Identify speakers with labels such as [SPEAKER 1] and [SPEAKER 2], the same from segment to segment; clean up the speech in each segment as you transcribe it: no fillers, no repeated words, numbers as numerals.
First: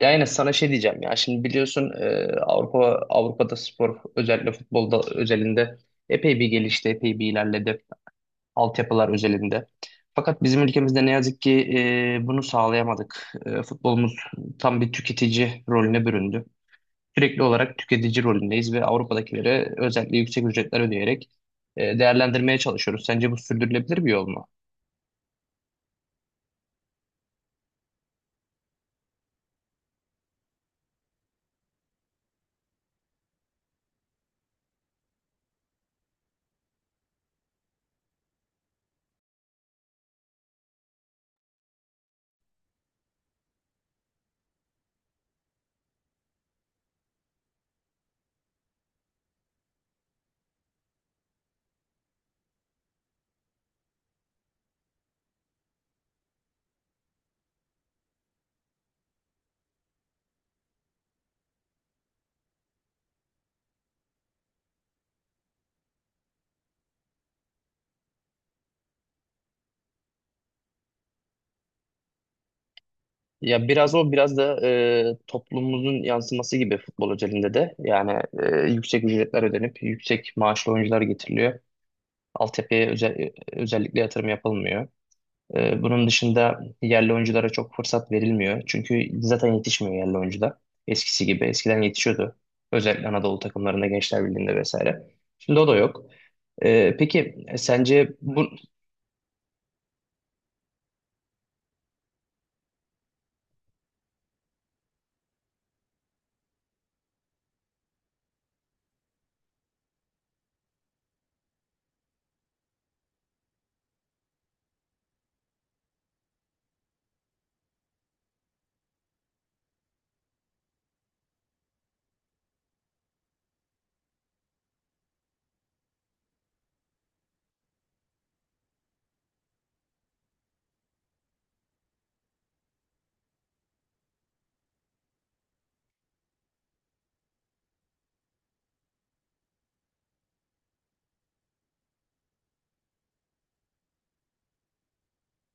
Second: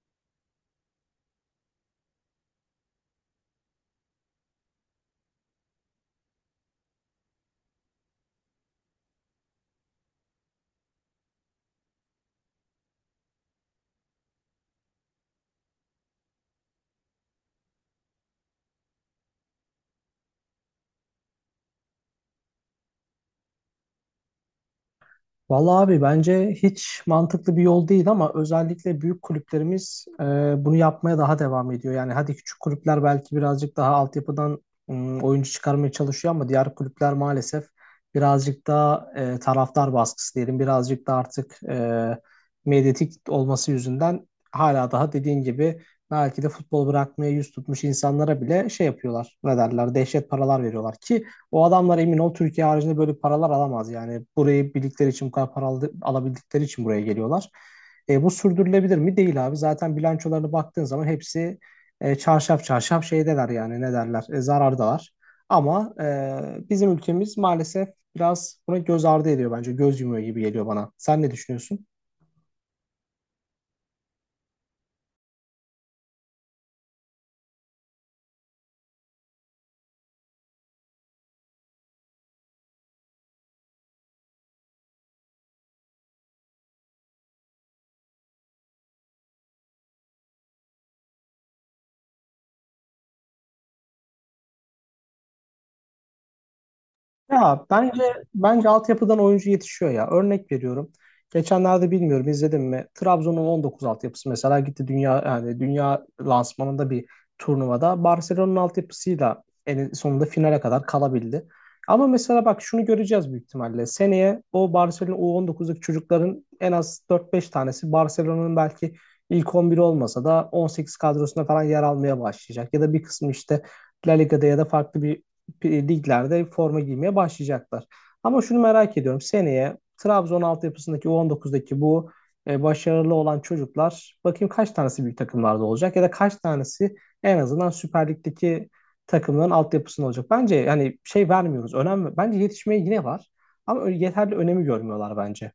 [SPEAKER 1] Ya yine sana şey diyeceğim ya, şimdi biliyorsun Avrupa Avrupa'da spor, özellikle futbolda özelinde epey bir gelişti, epey bir ilerledi, altyapılar özelinde. Fakat bizim ülkemizde ne yazık ki bunu sağlayamadık. Futbolumuz tam bir tüketici rolüne büründü. Sürekli olarak tüketici rolündeyiz ve Avrupa'dakilere özellikle yüksek ücretler ödeyerek değerlendirmeye çalışıyoruz. Sence bu sürdürülebilir bir yol mu?
[SPEAKER 2] Vallahi abi bence hiç mantıklı bir yol değil ama özellikle büyük kulüplerimiz bunu yapmaya daha devam ediyor. Yani hadi küçük kulüpler belki birazcık daha altyapıdan oyuncu çıkarmaya çalışıyor ama diğer kulüpler maalesef birazcık daha taraftar baskısı diyelim birazcık da artık medyatik olması yüzünden hala daha dediğin gibi belki de futbol bırakmaya yüz tutmuş insanlara bile şey yapıyorlar ne derler dehşet paralar veriyorlar ki o adamlar emin ol Türkiye haricinde böyle paralar alamaz. Yani burayı bildikleri için bu kadar para alabildikleri için buraya geliyorlar. Bu sürdürülebilir mi? Değil abi. Zaten bilançolarına baktığın zaman hepsi çarşaf çarşaf şeydeler yani ne derler zarardalar. Ama bizim ülkemiz maalesef biraz buna göz ardı ediyor bence. Göz yumuyor gibi geliyor bana. Sen ne düşünüyorsun?
[SPEAKER 1] Ya biraz o, biraz da toplumumuzun yansıması gibi futbol özelinde de, yani yüksek ücretler ödenip yüksek maaşlı oyuncular getiriliyor. Altyapıya özel, özellikle yatırım yapılmıyor. Bunun dışında yerli oyunculara çok fırsat verilmiyor. Çünkü zaten yetişmiyor yerli oyuncular eskisi gibi. Eskiden yetişiyordu. Özellikle Anadolu takımlarında, Gençler Birliği'nde vesaire. Şimdi o da yok.
[SPEAKER 2] Ya bence
[SPEAKER 1] Sence bu,
[SPEAKER 2] bence altyapıdan oyuncu yetişiyor ya. Örnek veriyorum. Geçenlerde bilmiyorum izledim mi? Trabzon'un 19 altyapısı mesela gitti dünya yani dünya lansmanında bir turnuvada Barcelona'nın altyapısıyla en sonunda finale kadar kalabildi. Ama mesela bak şunu göreceğiz büyük ihtimalle. Seneye o Barcelona U19'daki çocukların en az dört beş tanesi Barcelona'nın belki ilk on biri olmasa da 18 kadrosuna falan yer almaya başlayacak. Ya da bir kısmı işte La Liga'da ya da farklı bir liglerde forma giymeye başlayacaklar. Ama şunu merak ediyorum. Seneye Trabzon altyapısındaki U19'daki bu başarılı olan çocuklar bakayım kaç tanesi büyük takımlarda olacak ya da kaç tanesi en azından Süper Lig'deki takımların altyapısında olacak. Bence hani şey vermiyoruz. Önem bence yetişmeye yine var. Ama yeterli önemi görmüyorlar bence.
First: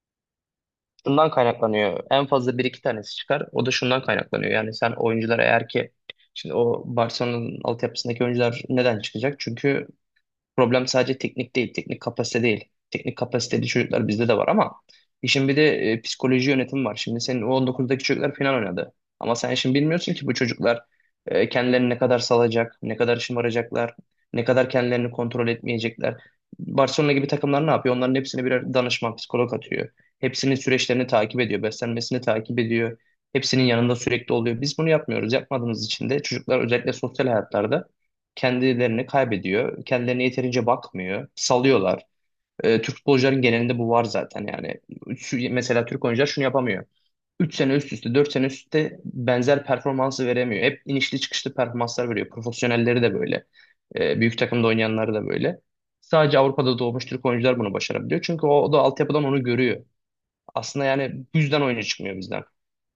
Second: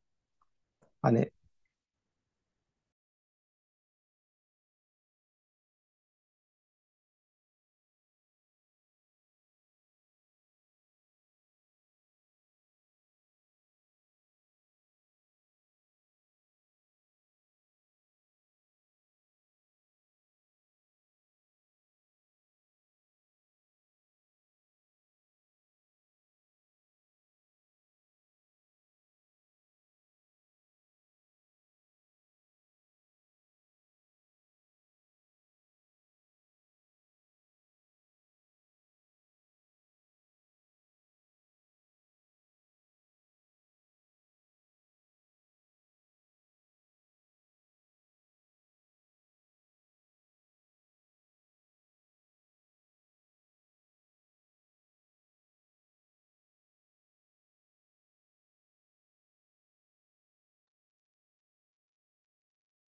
[SPEAKER 2] Hani.
[SPEAKER 1] şundan kaynaklanıyor. En fazla bir iki tanesi çıkar. O da şundan kaynaklanıyor. Yani sen, oyuncular eğer ki, şimdi o Barcelona'nın altyapısındaki oyuncular neden çıkacak? Çünkü problem sadece teknik değil, teknik kapasite değil. Teknik kapasiteli çocuklar bizde de var ama işin bir de psikoloji yönetimi var. Şimdi senin U19'daki çocuklar final oynadı. Ama sen şimdi bilmiyorsun ki bu çocuklar kendilerini ne kadar salacak, ne kadar şımaracaklar, ne kadar kendilerini kontrol etmeyecekler. Barcelona gibi takımlar ne yapıyor? Onların hepsine birer danışman, psikolog atıyor. Hepsinin süreçlerini takip ediyor, beslenmesini takip ediyor. Hepsinin yanında sürekli oluyor. Biz bunu yapmıyoruz. Yapmadığımız için de çocuklar özellikle sosyal hayatlarda kendilerini kaybediyor. Kendilerine yeterince bakmıyor. Salıyorlar. Türk futbolcuların genelinde bu var zaten, yani. Şu, mesela Türk oyuncular şunu yapamıyor. 3 sene üst üste, 4 sene üst üste benzer performansı veremiyor. Hep inişli çıkışlı performanslar veriyor. Profesyonelleri de böyle. Büyük takımda oynayanları da böyle. Sadece Avrupa'da doğmuş Türk oyuncular bunu başarabiliyor. Çünkü o da altyapıdan onu görüyor. Aslında yani bu yüzden oyuna çıkmıyor bizden.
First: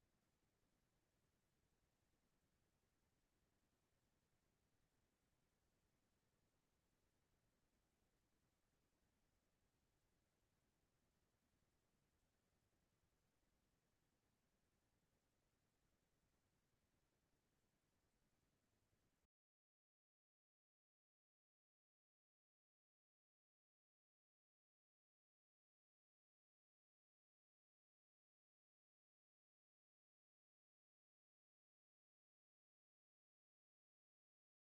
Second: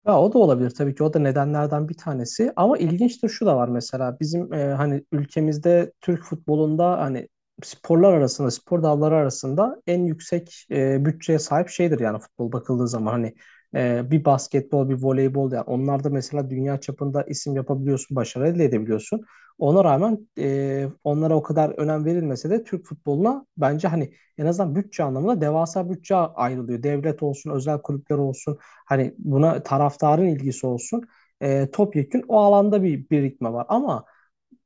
[SPEAKER 2] Ya o da olabilir tabii ki o da nedenlerden bir tanesi ama ilginçtir şu da var mesela bizim hani ülkemizde Türk futbolunda hani sporlar arasında spor dalları arasında en yüksek bütçeye sahip şeydir yani futbol bakıldığı zaman hani bir basketbol bir voleybol yani onlar da mesela dünya çapında isim yapabiliyorsun başarı elde edebiliyorsun ona rağmen onlara o kadar önem verilmese de Türk futboluna bence hani en azından bütçe anlamında devasa bütçe ayrılıyor. Devlet olsun, özel kulüpler olsun, hani buna taraftarın ilgisi olsun. Topyekün o alanda bir birikme var ama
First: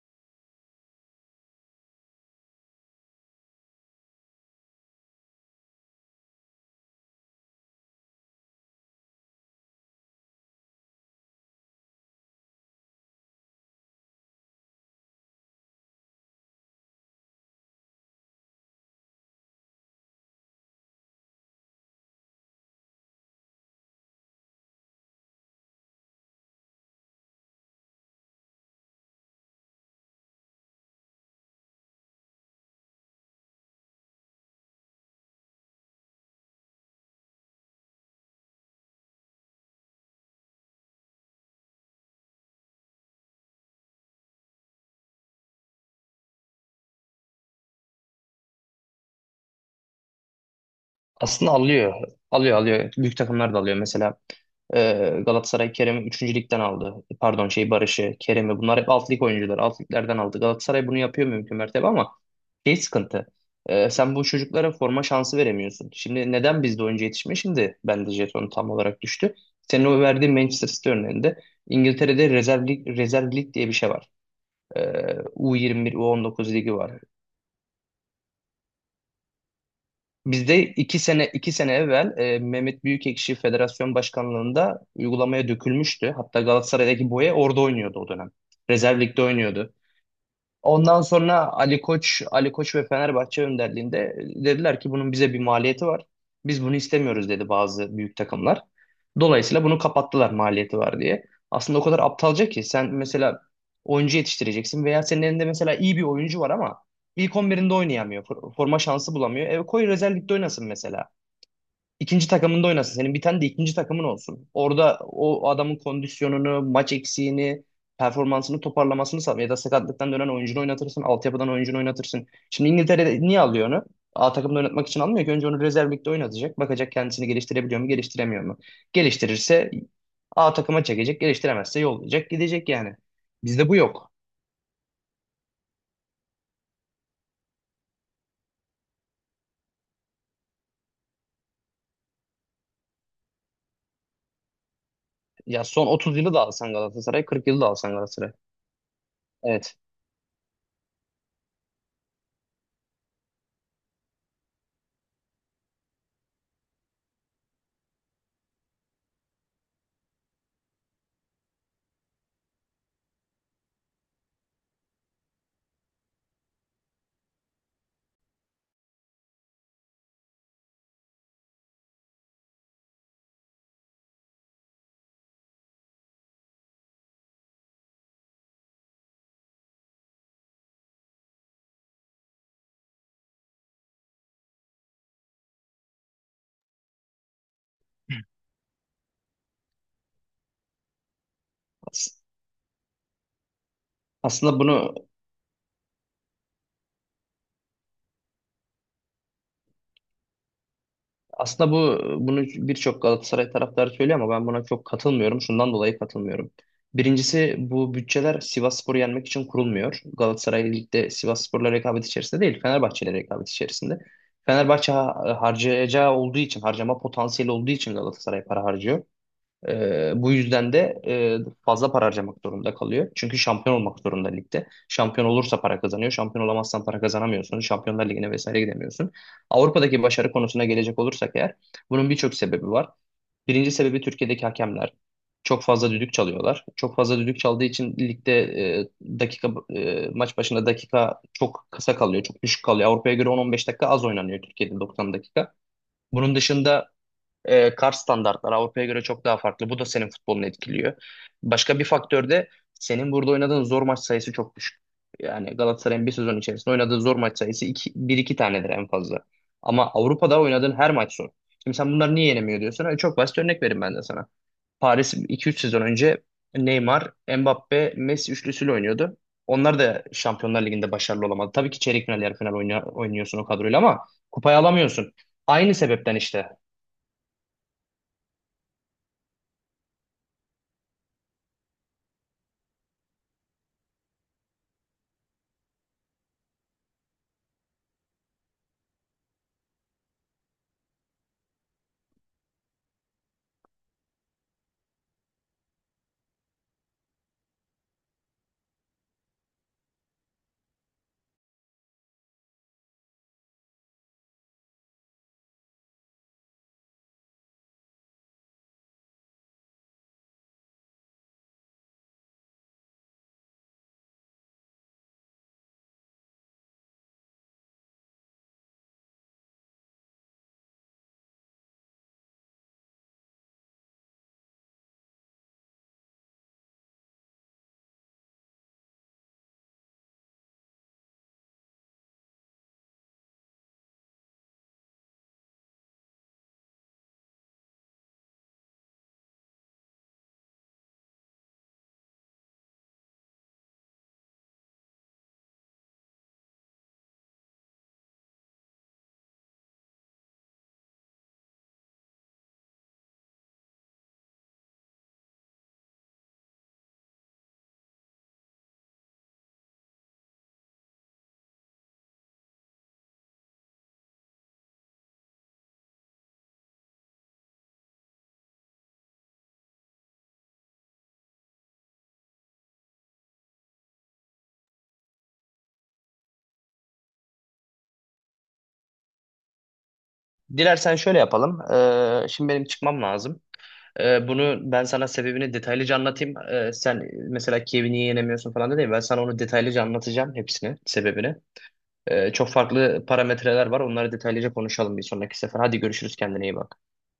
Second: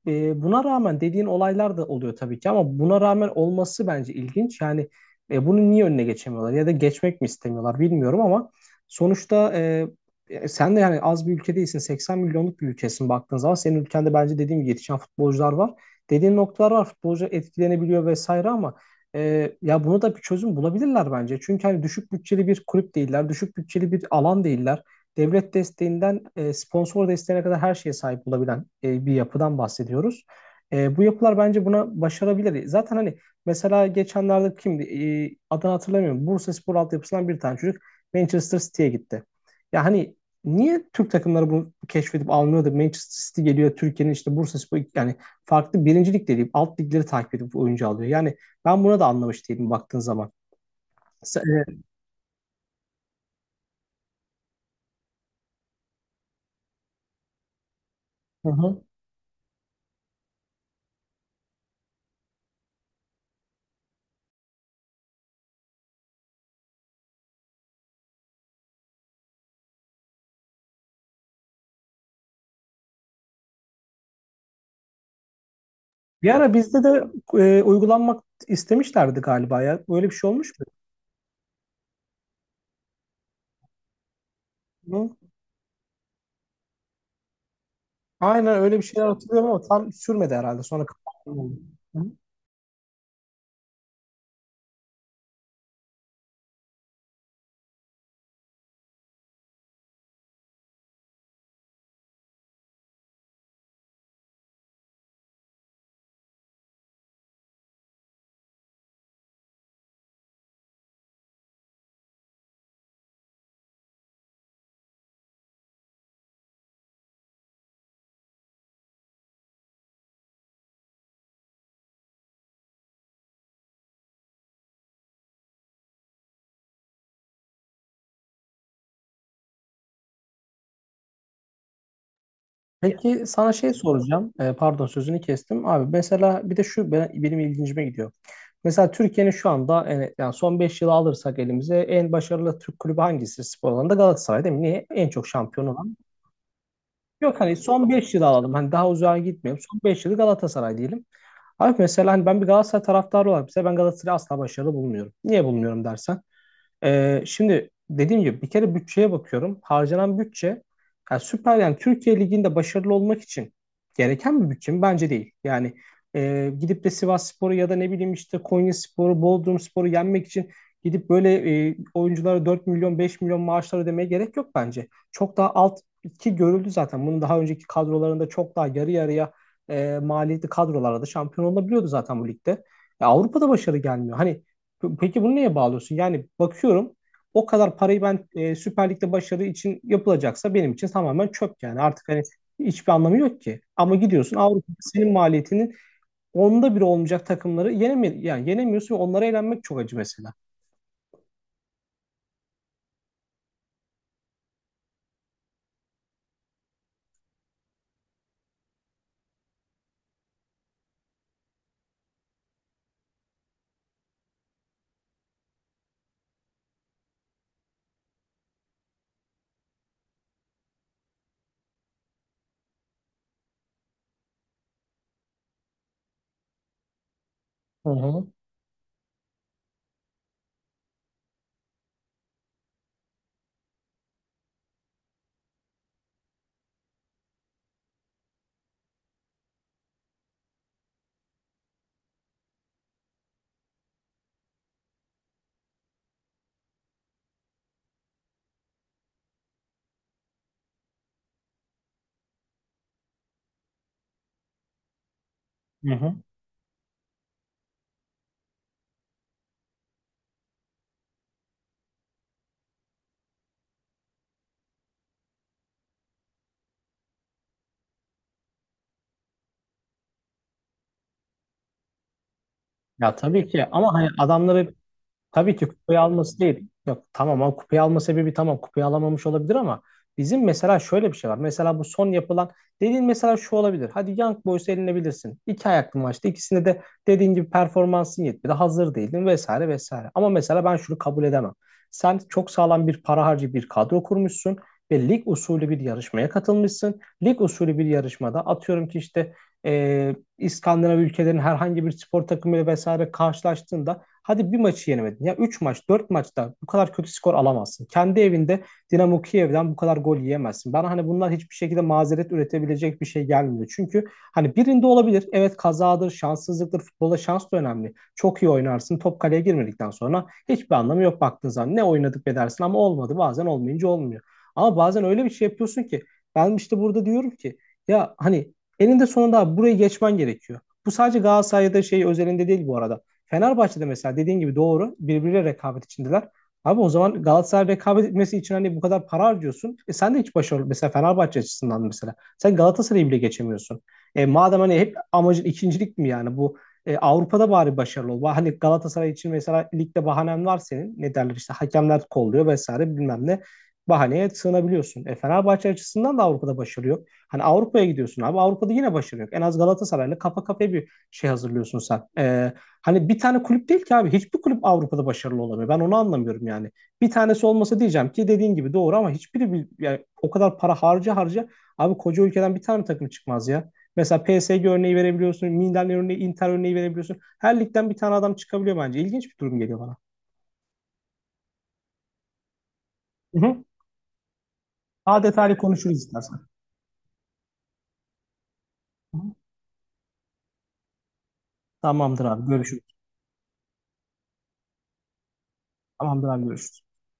[SPEAKER 2] buna rağmen dediğin olaylar da oluyor tabii ki ama buna rağmen olması bence ilginç. Yani bunu niye önüne geçemiyorlar ya da geçmek mi istemiyorlar bilmiyorum ama sonuçta sen de yani az bir ülke değilsin. 80 milyonluk bir ülkesin baktığın zaman. Senin ülkende bence dediğim gibi yetişen futbolcular var. Dediğin noktalar var. Futbolcu etkilenebiliyor vesaire ama ya buna da bir çözüm bulabilirler bence. Çünkü hani düşük bütçeli bir kulüp değiller. Düşük bütçeli bir alan değiller devlet desteğinden sponsor desteğine kadar her şeye sahip olabilen bir yapıdan bahsediyoruz. Bu yapılar bence buna başarabilir. Zaten hani mesela geçenlerde kimdi? Adını hatırlamıyorum. Bursaspor altyapısından bir tane çocuk Manchester City'ye gitti. Ya hani niye Türk takımları bunu keşfedip almıyor da Manchester City geliyor Türkiye'nin işte Bursaspor yani farklı birincilik değil alt ligleri takip edip oyuncu alıyor. Yani ben buna da anlamış değilim baktığın zaman.
[SPEAKER 1] Aslında
[SPEAKER 2] Evet.
[SPEAKER 1] alıyor. Alıyor. Büyük takımlar da alıyor. Mesela Galatasaray Kerem'i üçüncü ligden aldı. E, pardon, şey, Barış'ı,
[SPEAKER 2] Hı
[SPEAKER 1] Kerem'i. Bunlar
[SPEAKER 2] hı.
[SPEAKER 1] hep alt lig oyuncuları. Alt liglerden aldı. Galatasaray bunu yapıyor mümkün mertebe ama şey sıkıntı. Sen bu çocuklara forma şansı veremiyorsun. Şimdi neden bizde oyuncu yetişmiyor? Şimdi bende jeton tam olarak düştü. Senin o verdiğin Manchester City örneğinde İngiltere'de rezerv lig diye bir şey var. E, U21,
[SPEAKER 2] Bir ara
[SPEAKER 1] U19 ligi
[SPEAKER 2] bizde de
[SPEAKER 1] var.
[SPEAKER 2] uygulanmak istemişlerdi galiba ya. Öyle bir şey olmuş
[SPEAKER 1] Bizde
[SPEAKER 2] mu?
[SPEAKER 1] iki sene evvel Mehmet Büyükekşi Federasyon Başkanlığında uygulamaya dökülmüştü. Hatta Galatasaray'daki Boye orada oynuyordu o dönem.
[SPEAKER 2] Aynen öyle bir
[SPEAKER 1] Rezerv
[SPEAKER 2] şeyler
[SPEAKER 1] ligde
[SPEAKER 2] hatırlıyorum ama
[SPEAKER 1] oynuyordu.
[SPEAKER 2] tam sürmedi herhalde. Sonra
[SPEAKER 1] Ondan sonra
[SPEAKER 2] kapandı. Hı?
[SPEAKER 1] Ali Koç ve Fenerbahçe önderliğinde dediler ki bunun bize bir maliyeti var. Biz bunu istemiyoruz, dedi bazı büyük takımlar. Dolayısıyla bunu kapattılar, maliyeti var diye. Aslında o kadar aptalca ki sen mesela oyuncu yetiştireceksin veya senin elinde mesela iyi bir oyuncu var ama ilk 11'inde oynayamıyor. Forma şansı bulamıyor. E koy rezervlikte oynasın mesela. İkinci takımında oynasın. Senin bir tane de ikinci takımın olsun. Orada o adamın kondisyonunu, maç eksiğini, performansını toparlamasını sağla. Ya da sakatlıktan dönen oyuncunu oynatırsın. Altyapıdan oyuncunu oynatırsın. Şimdi İngiltere niye alıyor onu? A takımda oynatmak için almıyor ki. Önce onu rezerv ligde oynatacak. Bakacak, kendisini geliştirebiliyor mu, geliştiremiyor mu? Geliştirirse A takıma çekecek. Geliştiremezse yollayacak, gidecek yani.
[SPEAKER 2] Peki sana
[SPEAKER 1] Bizde
[SPEAKER 2] şey
[SPEAKER 1] bu yok.
[SPEAKER 2] soracağım. Pardon sözünü kestim. Abi mesela bir de şu benim ilgincime gidiyor. Mesela Türkiye'nin şu anda yani son 5 yılı alırsak elimize en başarılı Türk kulübü hangisi spor alanında? Galatasaray değil mi? Niye? En çok
[SPEAKER 1] Ya
[SPEAKER 2] şampiyon
[SPEAKER 1] son
[SPEAKER 2] olan.
[SPEAKER 1] 30 yılı da alsan Galatasaray,
[SPEAKER 2] Yok
[SPEAKER 1] 40
[SPEAKER 2] hani
[SPEAKER 1] yılı da
[SPEAKER 2] son
[SPEAKER 1] alsan
[SPEAKER 2] 5 yılı
[SPEAKER 1] Galatasaray.
[SPEAKER 2] alalım. Hani daha uzağa gitmeyelim.
[SPEAKER 1] Evet.
[SPEAKER 2] Son 5 yılı Galatasaray diyelim. Abi mesela hani ben bir Galatasaray taraftarı olarak mesela ben Galatasaray'ı asla başarılı bulmuyorum. Niye bulmuyorum dersen. Şimdi dediğim gibi bir kere bütçeye bakıyorum. Harcanan bütçe yani süper yani Türkiye Ligi'nde başarılı olmak için gereken bir bütçe mi? Bence değil. Yani gidip de Sivasspor'u ya da ne bileyim işte Konyaspor'u, Bodrumspor'u yenmek için gidip böyle oyunculara 4 milyon 5 milyon maaşlar ödemeye gerek yok bence. Çok daha alt ki görüldü zaten. Bunun daha önceki kadrolarında çok daha yarı yarıya maliyetli kadrolarda şampiyon olabiliyordu zaten bu ligde. Ya Avrupa'da başarı gelmiyor. Hani. Peki bunu neye bağlıyorsun? Yani bakıyorum o kadar parayı ben Süper Lig'de başarı için yapılacaksa benim için tamamen çöp yani. Artık
[SPEAKER 1] As-
[SPEAKER 2] hani hiçbir anlamı yok ki. Ama gidiyorsun
[SPEAKER 1] Aslında
[SPEAKER 2] Avrupa'da
[SPEAKER 1] bunu
[SPEAKER 2] senin maliyetinin onda biri olmayacak takımları yenemiyorsun ve onlara eğlenmek çok acı mesela.
[SPEAKER 1] Aslında bu bunu birçok Galatasaray taraftarı söylüyor ama ben buna çok katılmıyorum. Şundan dolayı katılmıyorum. Birincisi, bu bütçeler Sivasspor'u yenmek için kurulmuyor. Galatasaray ligde Sivasspor'la rekabet içerisinde değil, Fenerbahçe'yle rekabet içerisinde. Fenerbahçe harcayacağı olduğu için, harcama potansiyeli olduğu için Galatasaray para harcıyor. Bu yüzden de fazla para harcamak zorunda kalıyor. Çünkü şampiyon olmak zorunda ligde. Şampiyon olursa para kazanıyor. Şampiyon olamazsan para kazanamıyorsun.
[SPEAKER 2] Hı
[SPEAKER 1] Şampiyonlar
[SPEAKER 2] hı.
[SPEAKER 1] Ligi'ne vesaire gidemiyorsun. Avrupa'daki başarı konusuna gelecek olursak eğer, bunun birçok sebebi var. Birinci sebebi Türkiye'deki hakemler. Çok fazla düdük çalıyorlar. Çok fazla düdük çaldığı için ligde e, dakika maç başına dakika çok kısa kalıyor, çok düşük kalıyor. Avrupa'ya göre 10-15 dakika az oynanıyor Türkiye'de, 90 dakika. Bunun dışında kar standartlar Avrupa'ya göre çok daha farklı. Bu da senin futbolunu etkiliyor. Başka bir faktör de senin burada oynadığın zor maç sayısı çok düşük. Yani
[SPEAKER 2] Hı
[SPEAKER 1] Galatasaray'ın bir
[SPEAKER 2] hı.
[SPEAKER 1] sezon içerisinde oynadığı zor maç sayısı bir iki tanedir en fazla. Ama Avrupa'da oynadığın her maç zor. Şimdi sen bunları niye yenemiyor diyorsun? E, çok basit örnek vereyim ben de sana. Paris iki üç sezon önce Neymar, Mbappe, Messi üçlüsüyle oynuyordu. Onlar da Şampiyonlar Ligi'nde başarılı olamadı. Tabii ki çeyrek final, yarı final
[SPEAKER 2] Ya
[SPEAKER 1] oynuyorsun o
[SPEAKER 2] tabii ki
[SPEAKER 1] kadroyla
[SPEAKER 2] ama
[SPEAKER 1] ama
[SPEAKER 2] hani adamlar
[SPEAKER 1] kupayı
[SPEAKER 2] hep
[SPEAKER 1] alamıyorsun.
[SPEAKER 2] tabii ki
[SPEAKER 1] Aynı
[SPEAKER 2] kupayı
[SPEAKER 1] sebepten
[SPEAKER 2] alması
[SPEAKER 1] işte.
[SPEAKER 2] değil. Yok tamam ama kupayı alma sebebi tamam kupayı alamamış olabilir ama bizim mesela şöyle bir şey var. Mesela bu son yapılan dediğin mesela şu olabilir. Hadi Young Boys'u elinebilirsin. İki ayaklı maçta ikisinde de dediğin gibi performansın yetmedi. Hazır değildin vesaire vesaire. Ama mesela ben şunu kabul edemem. Sen çok sağlam bir para harcı bir kadro kurmuşsun ve lig usulü bir yarışmaya katılmışsın. Lig usulü bir yarışmada atıyorum ki işte İskandinav ülkelerin herhangi bir spor takımıyla vesaire karşılaştığında hadi bir maçı yenemedin. Ya 3 maç, 4 maçta bu kadar kötü skor alamazsın. Kendi evinde Dinamo Kiev'den bu kadar gol yiyemezsin. Bana hani bunlar hiçbir şekilde mazeret üretebilecek bir şey gelmiyor. Çünkü hani birinde olabilir. Evet, kazadır, şanssızlıktır. Futbolda şans da önemli. Çok iyi oynarsın. Top kaleye girmedikten sonra hiçbir anlamı yok baktığın zaman. Ne oynadık be dersin ama olmadı. Bazen olmayınca olmuyor. Ama bazen öyle bir şey yapıyorsun ki ben işte burada diyorum ki ya hani eninde sonunda abi burayı geçmen gerekiyor. Bu sadece Galatasaray'da şey özelinde değil bu arada. Fenerbahçe'de mesela dediğin gibi doğru birbiriyle rekabet içindeler. Abi o zaman Galatasaray rekabet etmesi için hani bu kadar para harcıyorsun. E sen de hiç başarılı mesela Fenerbahçe açısından mesela. Sen Galatasaray'ı bile geçemiyorsun. E madem hani hep amacın ikincilik mi yani bu Avrupa'da bari başarılı ol. Hani Galatasaray için mesela ligde bahanen var senin. Ne derler işte hakemler kolluyor vesaire bilmem ne. Bahaneye sığınabiliyorsun. E Fenerbahçe açısından da Avrupa'da başarı yok. Hani Avrupa'ya gidiyorsun abi. Avrupa'da yine başarı yok. En az Galatasaray'la kafa kafaya bir şey hazırlıyorsun sen. Hani bir tane kulüp değil ki abi. Hiçbir kulüp Avrupa'da başarılı olamıyor. Ben onu anlamıyorum yani. Bir tanesi olmasa diyeceğim ki dediğin gibi doğru ama hiçbiri bir, yani o kadar para harca harca abi koca ülkeden bir tane takım çıkmaz ya. Mesela PSG örneği verebiliyorsun, Milan örneği, Inter örneği verebiliyorsun. Her ligden bir tane adam çıkabiliyor bence. İlginç bir durum geliyor bana.
[SPEAKER 1] Dilersen şöyle yapalım. Şimdi benim çıkmam
[SPEAKER 2] Hı
[SPEAKER 1] lazım.
[SPEAKER 2] hı.
[SPEAKER 1] Bunu ben sana
[SPEAKER 2] Daha
[SPEAKER 1] sebebini
[SPEAKER 2] detaylı
[SPEAKER 1] detaylıca
[SPEAKER 2] konuşuruz
[SPEAKER 1] anlatayım.
[SPEAKER 2] istersen.
[SPEAKER 1] Sen mesela Kiev'i niye yenemiyorsun falan dedin. Ben
[SPEAKER 2] Hı
[SPEAKER 1] sana
[SPEAKER 2] hı.
[SPEAKER 1] onu detaylıca anlatacağım, hepsini, sebebini.
[SPEAKER 2] Tamamdır abi
[SPEAKER 1] Çok
[SPEAKER 2] görüşürüz.
[SPEAKER 1] farklı parametreler var. Onları detaylıca konuşalım bir sonraki sefer. Hadi görüşürüz.
[SPEAKER 2] Tamamdır abi
[SPEAKER 1] Kendine iyi bak.
[SPEAKER 2] görüşürüz.